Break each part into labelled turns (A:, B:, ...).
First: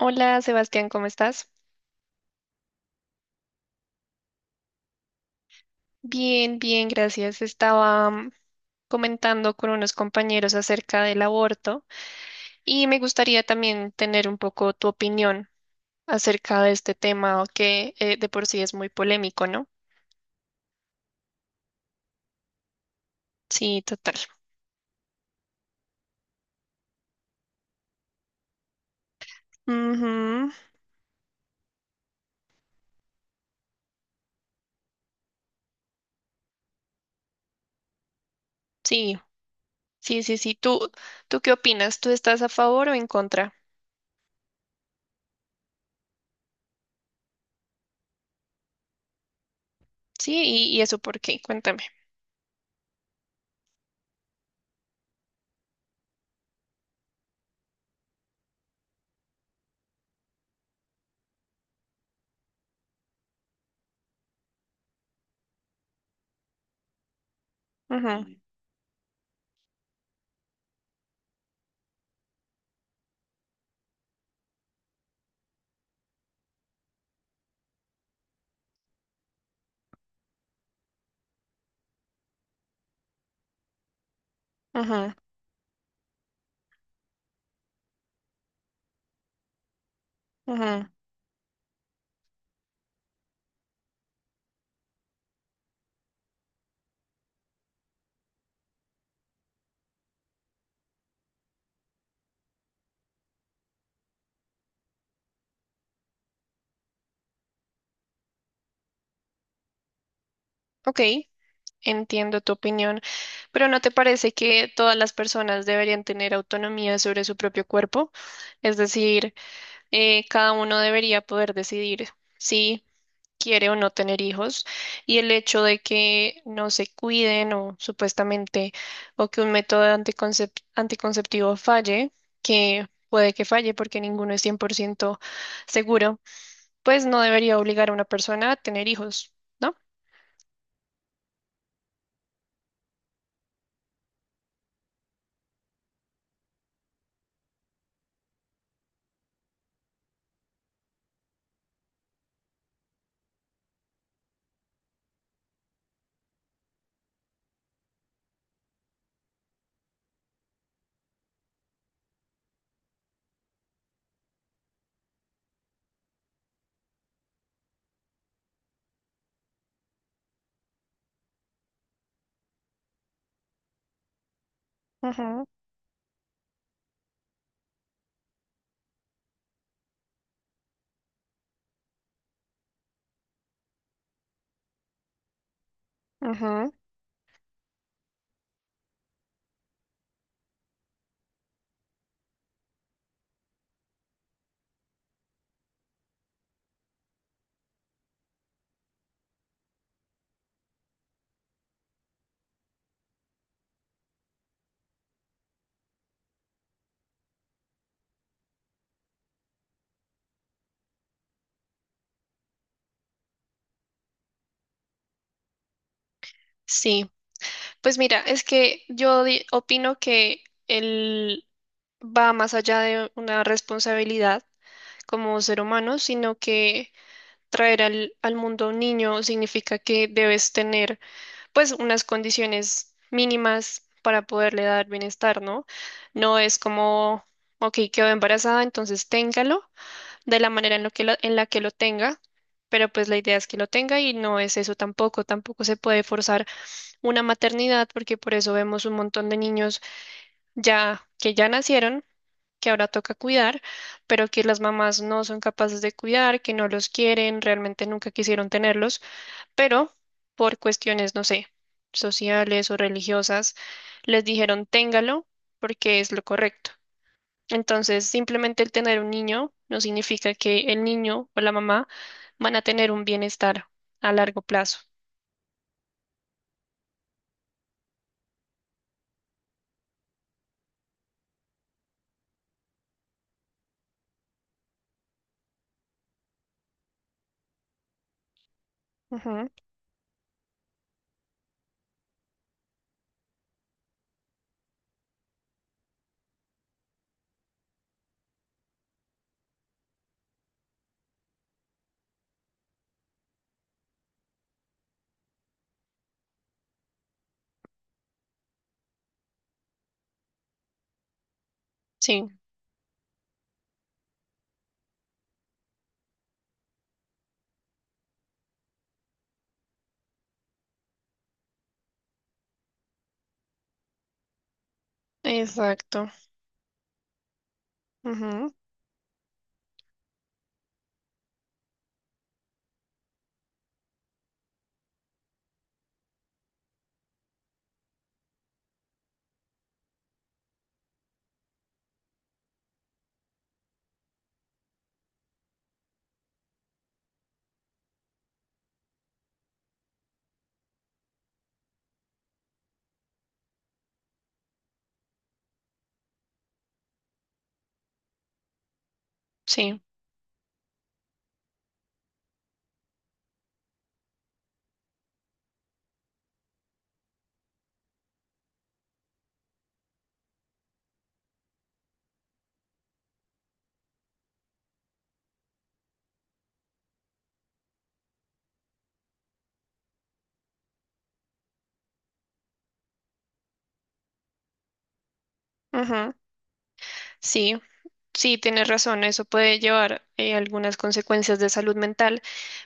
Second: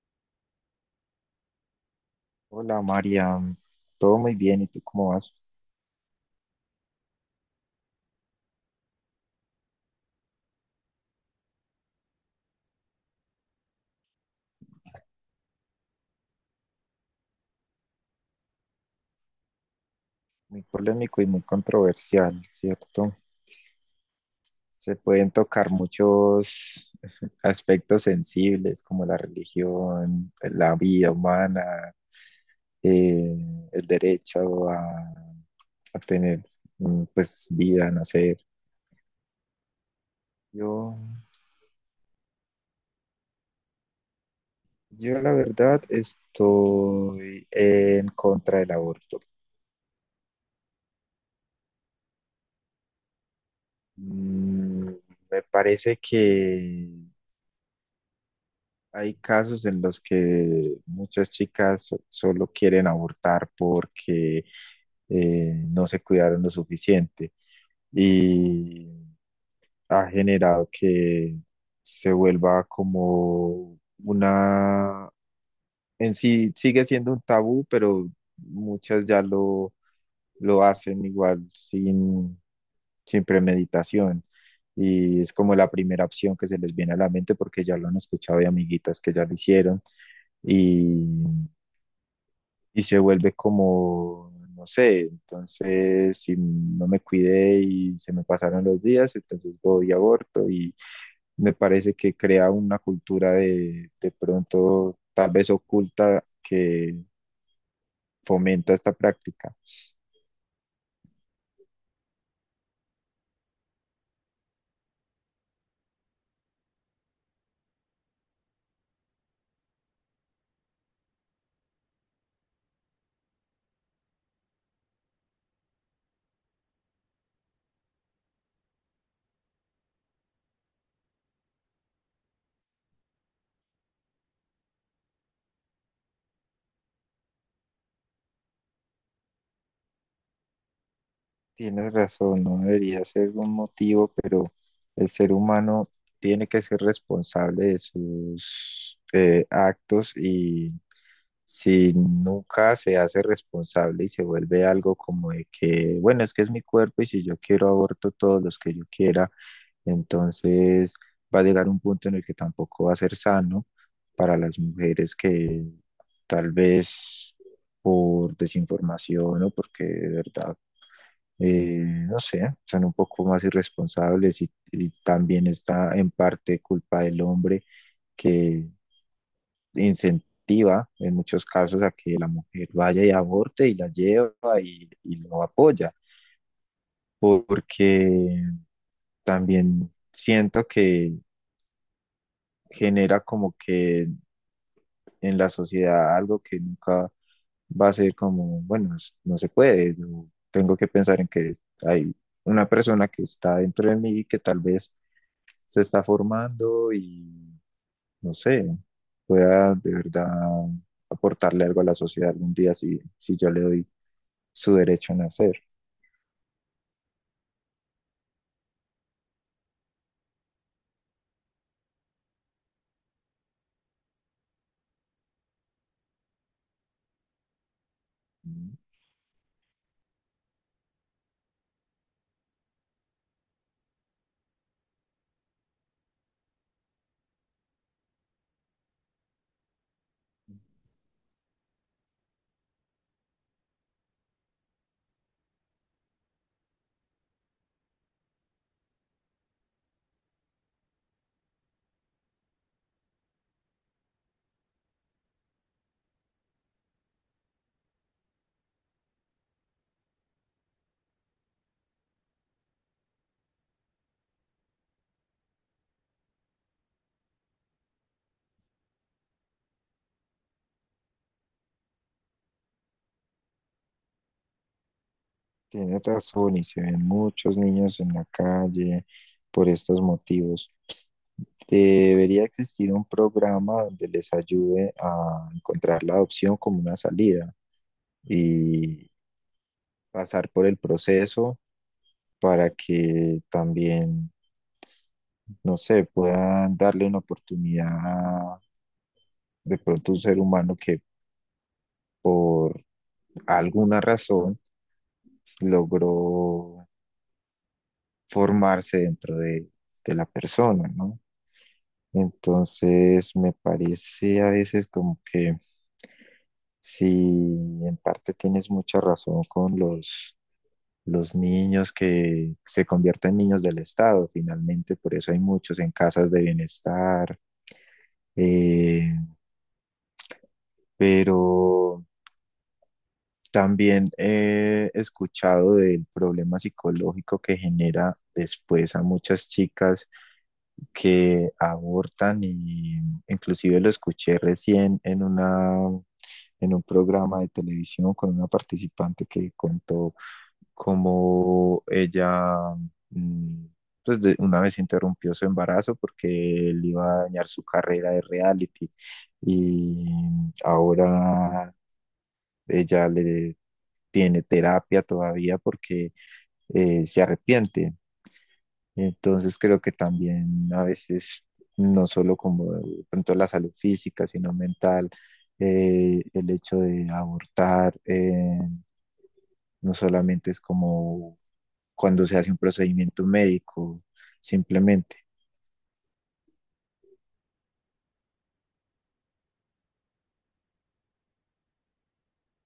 A: Hola Sebastián, ¿cómo estás?
B: Hola María, todo muy bien, ¿y tú cómo vas?
A: Bien, bien, gracias. Estaba comentando con unos compañeros acerca del aborto y me gustaría también tener un poco tu opinión acerca de este tema que de por sí es muy polémico, ¿no?
B: Muy polémico y muy controversial, ¿cierto?
A: Sí, total.
B: Se pueden tocar muchos aspectos sensibles como la religión,
A: Ujú.
B: la vida humana, eh, el derecho a tener pues vida, nacer.
A: Sí, sí, sí, sí. ¿Tú,
B: Yo,
A: tú qué opinas? ¿Tú estás a favor o en contra?
B: yo la verdad estoy en contra del aborto.
A: Sí, y eso por qué? Cuéntame.
B: Mm, me parece que hay casos en los que muchas chicas solo quieren abortar porque no se cuidaron lo suficiente
A: Ujú, Mm,
B: y ha generado que se vuelva como una, en sí sigue siendo un tabú, pero muchas lo hacen igual sin premeditación.
A: ujú,
B: Y es como la primera opción que se les viene a la mente porque ya lo han escuchado de amiguitas que ya lo hicieron
A: ujú.
B: y, y se vuelve como, no sé, entonces si no me cuidé y se me pasaron los días, entonces voy y aborto y me parece que crea una cultura de pronto tal vez oculta que fomenta esta práctica.
A: Ok. Entiendo tu opinión, pero ¿no te parece que todas las personas deberían tener autonomía sobre su propio cuerpo? Es decir, cada uno debería poder decidir si quiere o no tener hijos y el hecho de que no se cuiden o supuestamente o que un método anticonceptivo falle, que puede que falle porque ninguno es 100% seguro, pues no debería obligar a una persona a tener hijos, ¿no?
B: Tienes razón, no debería ser un motivo, pero el ser humano tiene que ser responsable de sus actos y si nunca se hace responsable y se vuelve algo como de que, bueno, es que es mi cuerpo y si yo quiero aborto todos los que yo quiera, entonces va a llegar un punto en el que tampoco va a ser sano para las mujeres que tal vez por desinformación o porque de verdad, eh, no sé, son un poco más irresponsables y
A: Ujú,
B: también está en parte culpa del hombre que incentiva en muchos casos a que la mujer vaya y aborte y la lleva y lo apoya,
A: ujú.
B: porque también siento que genera como que en la sociedad algo que nunca va a ser como, bueno, no se puede, yo tengo que pensar en que hay una persona que está dentro de mí que tal vez se está formando y no sé, pueda de verdad aportarle algo a la sociedad algún día si yo le doy su derecho a nacer.
A: Sí. Pues mira, es que yo opino que él va más allá de una responsabilidad como ser humano, sino que traer al mundo
B: Mm,
A: un niño significa que debes tener pues unas condiciones mínimas para poderle dar bienestar, ¿no? No es como, ok, quedó embarazada, entonces téngalo de la manera en la que lo tenga, pero pues la idea es que lo tenga y no es eso tampoco, se puede forzar una maternidad, porque por eso vemos un montón de niños ya que ya nacieron, que ahora toca cuidar, pero que las mamás no son capaces de cuidar, que no los quieren, realmente nunca quisieron tenerlos, pero por cuestiones, no sé, sociales o religiosas, les dijeron téngalo porque es lo correcto. Entonces, simplemente el tener un niño no significa que el niño o la mamá van a tener un bienestar a largo plazo.
B: Tiene razón y se ven muchos niños en la calle por estos motivos. Debería existir un programa donde les ayude a encontrar la adopción como una salida y
A: Ujú,
B: pasar por el proceso para que también, no sé, puedan darle una oportunidad a de pronto un ser humano que alguna razón logró formarse dentro de la persona, ¿no?
A: sí,
B: Entonces me parece a veces como que si en parte tienes mucha razón con los niños que se convierten en niños del Estado, finalmente, por eso hay muchos en
A: exacto.
B: casas de bienestar,
A: Ujú.
B: eh, pero también he escuchado del problema psicológico que genera después a muchas chicas que abortan y inclusive lo escuché recién en una en un programa de televisión con una participante que contó cómo ella mm, pues una vez interrumpió su embarazo porque él iba a dañar su carrera de reality
A: Sí,
B: y ahora ella le tiene terapia todavía porque se arrepiente. Entonces creo que también a veces, no solo como de pronto la salud física, sino mental, el hecho de abortar, no solamente es como cuando se hace un procedimiento médico, simplemente.
A: ujú. Sí, sí, tienes razón, eso puede llevar algunas consecuencias de salud mental,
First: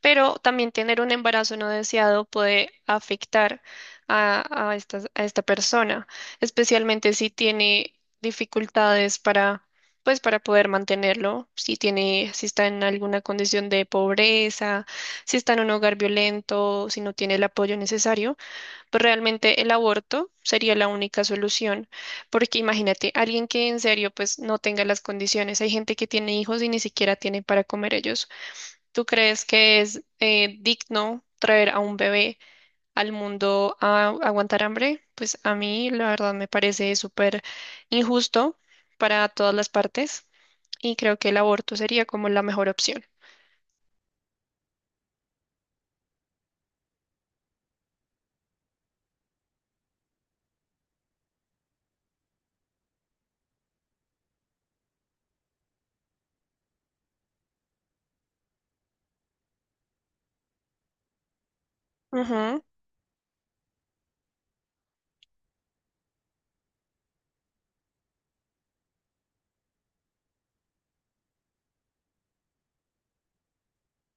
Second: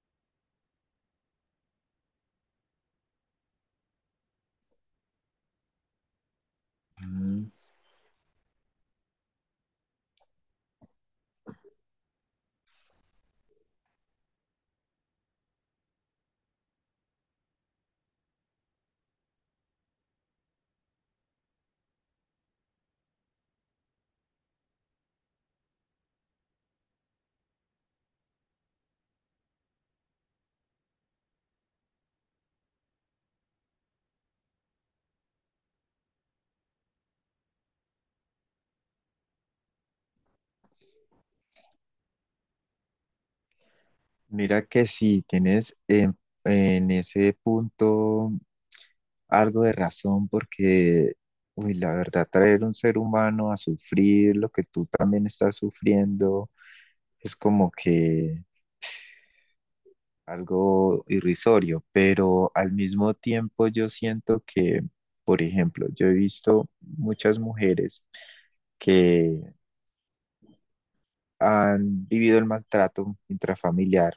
A: pero también tener un embarazo no deseado puede afectar a esta persona, especialmente si
B: Mm,
A: tiene dificultades pues, para poder mantenerlo, si tiene, si está en alguna condición de pobreza, si está en un hogar violento, si no tiene el apoyo necesario. Pues realmente el aborto sería la única solución, porque imagínate, alguien que en serio pues no tenga las condiciones, hay gente que tiene hijos y ni siquiera tiene para comer ellos. ¿Tú crees que es digno traer a un bebé al mundo a aguantar hambre? Pues a mí la verdad me parece súper injusto para todas las partes y creo que el aborto sería como la mejor opción.
B: Mira que si tienes en ese punto algo de razón porque, uy, la verdad, traer un ser humano a sufrir lo que tú también estás sufriendo es como que algo irrisorio, pero
A: Ujú,
B: al mismo tiempo yo siento que, por ejemplo, yo he visto muchas mujeres que han vivido el maltrato intrafamiliar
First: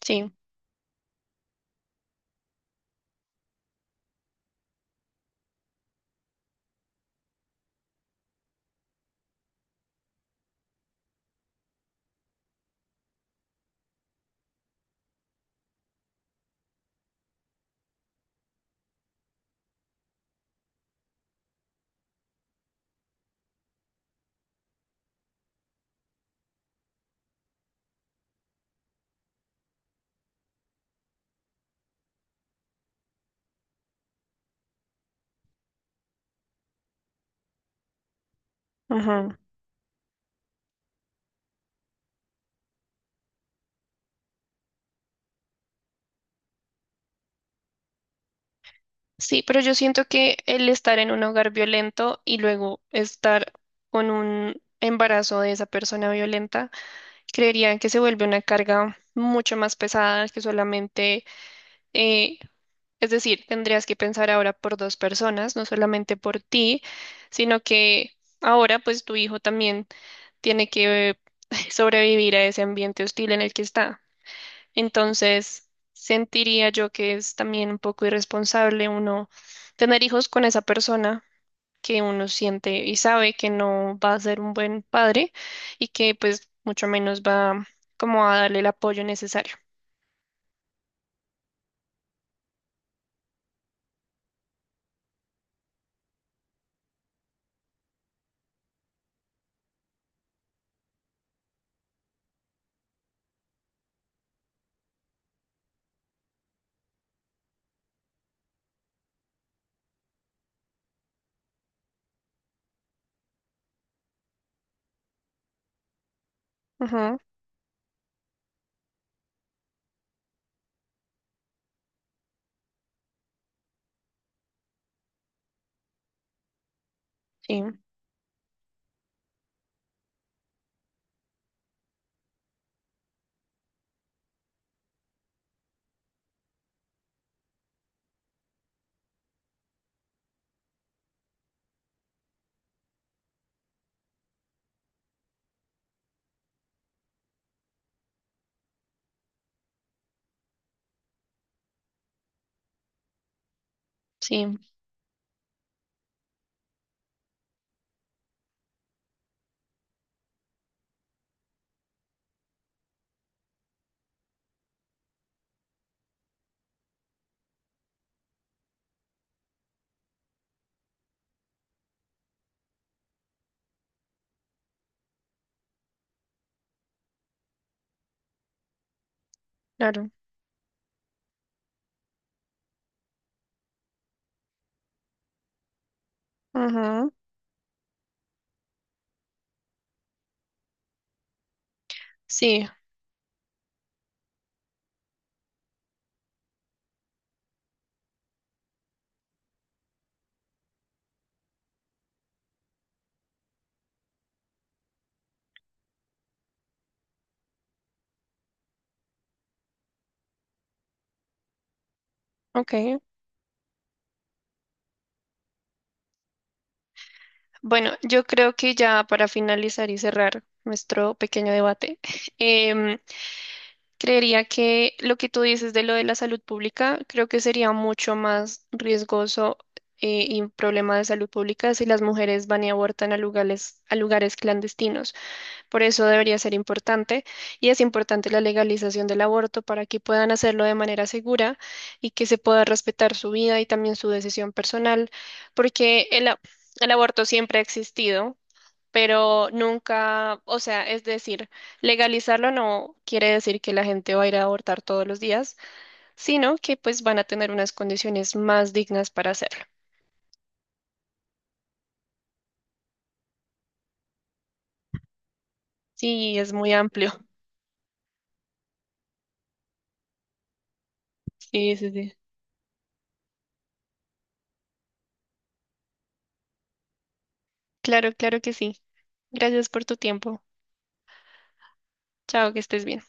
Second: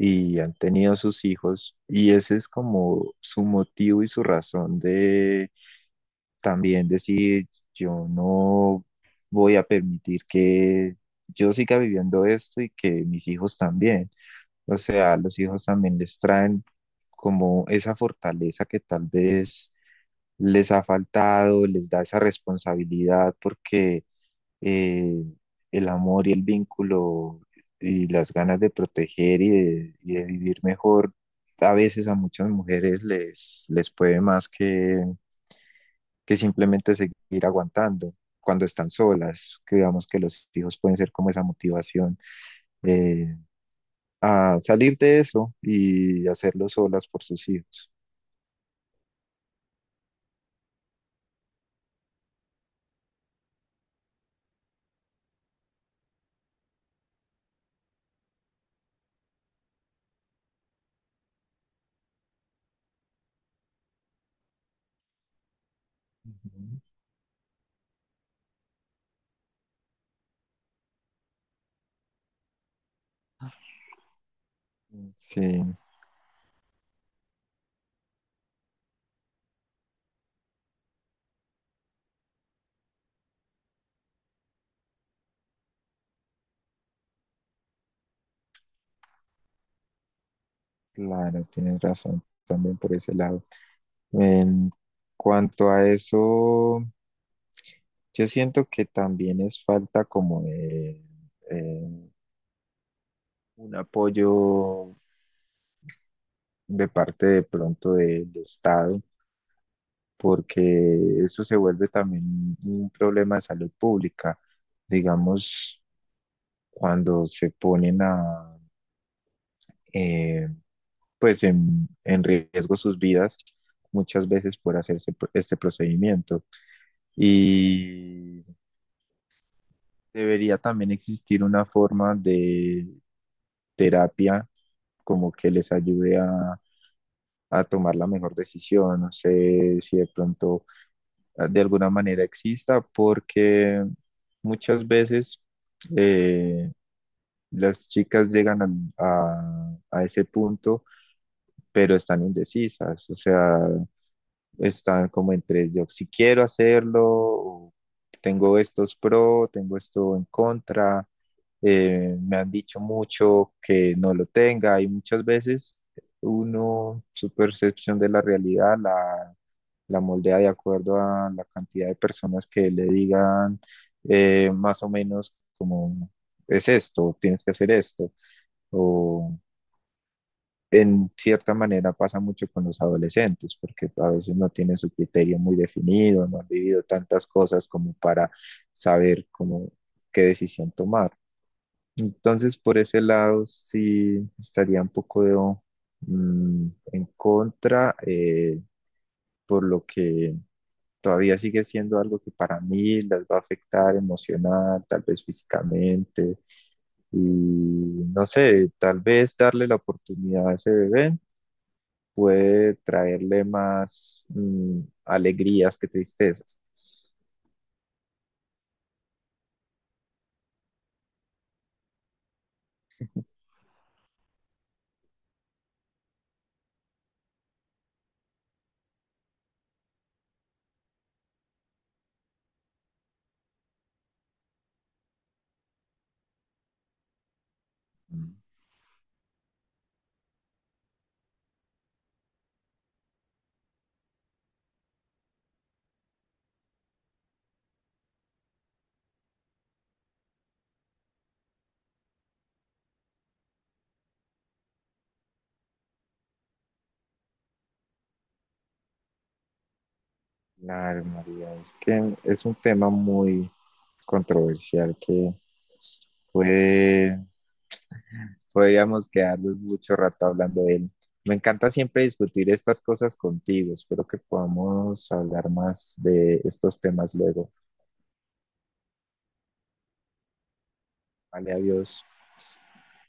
A: sí.
B: han tenido sus hijos y ese es como su motivo y su razón de también decir, yo no voy a permitir que yo siga viviendo esto y que mis hijos también. O sea, los hijos también les traen como esa fortaleza que tal vez les ha faltado, les da esa responsabilidad porque eh, el amor y el vínculo y las ganas de proteger y y de vivir mejor, a veces a muchas mujeres les puede más que simplemente seguir aguantando cuando están
A: Ujú.
B: solas, que digamos que los hijos pueden ser como esa motivación eh, a salir de eso y hacerlo solas por sus hijos.
A: Sí, pero yo siento que el estar en un hogar violento y luego estar con un embarazo de esa persona violenta creerían que se vuelve una carga mucho más pesada que solamente, eh, es decir, tendrías que pensar ahora por dos personas, no solamente por
B: Ujú.
A: ti, sino que ahora pues tu hijo también tiene que sobrevivir a ese ambiente hostil en el que está.
B: Sí,
A: Entonces, sentiría yo que es también un poco irresponsable uno tener hijos con esa persona que uno siente y sabe que no va a ser un buen padre y que pues mucho menos va como a darle el apoyo necesario.
B: claro, tienes razón también por ese lado. En cuanto a eso, yo siento que también es falta como eh, un apoyo de parte de pronto del Estado porque esto se vuelve también un problema de salud pública. Digamos,
A: Ujú,
B: cuando se ponen a, eh, pues en riesgo sus vidas muchas veces por hacerse este procedimiento.
A: sí,
B: Y debería también existir una forma de terapia como que les ayude a tomar la mejor decisión. No sé si de pronto de alguna manera exista, porque muchas veces eh, las chicas llegan a, a ese punto, pero están indecisas, o sea,
A: sí,
B: están como entre yo si quiero hacerlo, o tengo estos pro, tengo esto en contra, me han dicho mucho que no lo tenga y muchas veces uno, su percepción de la realidad la moldea de acuerdo a la cantidad de personas que le digan más o menos como es esto, tienes que hacer esto, o
A: claro.
B: en cierta manera pasa mucho con los adolescentes, porque a veces no tienen su criterio muy definido, no han vivido
A: Ujú,
B: tantas cosas como para saber cómo, qué decisión tomar. Entonces,
A: sí,
B: por ese lado, sí estaría un poco de, en contra, por lo que todavía sigue siendo algo que para mí las va a afectar emocional, tal vez físicamente, y no sé, tal vez darle la oportunidad a ese bebé puede
A: ok.
B: traerle más alegrías que tristezas.
A: Bueno, yo creo que ya para finalizar y cerrar nuestro pequeño debate, em, creería que lo que tú dices de lo de la salud pública, creo que sería mucho más riesgoso y un problema de salud pública si las mujeres van y abortan a lugares clandestinos. Por eso debería ser importante y es importante
B: Mm.
A: la legalización del aborto para que puedan hacerlo de manera segura y que se pueda respetar su vida y también su decisión personal, porque el aborto siempre ha existido, pero nunca, o sea, es decir, legalizarlo no quiere decir que la gente va a ir a abortar todos los días, sino que pues van a tener unas condiciones más dignas para hacerlo.
B: Claro, María, es que es un tema muy controversial que
A: Sí, es muy amplio.
B: puede podríamos quedarnos mucho rato hablando de él. Me encanta
A: Sí, sí,
B: siempre
A: sí.
B: discutir estas cosas contigo. Espero que podamos hablar más de estos temas luego.
A: Claro, claro que sí. Gracias por tu tiempo.
B: Vale, adiós.
A: Chao, que estés bien.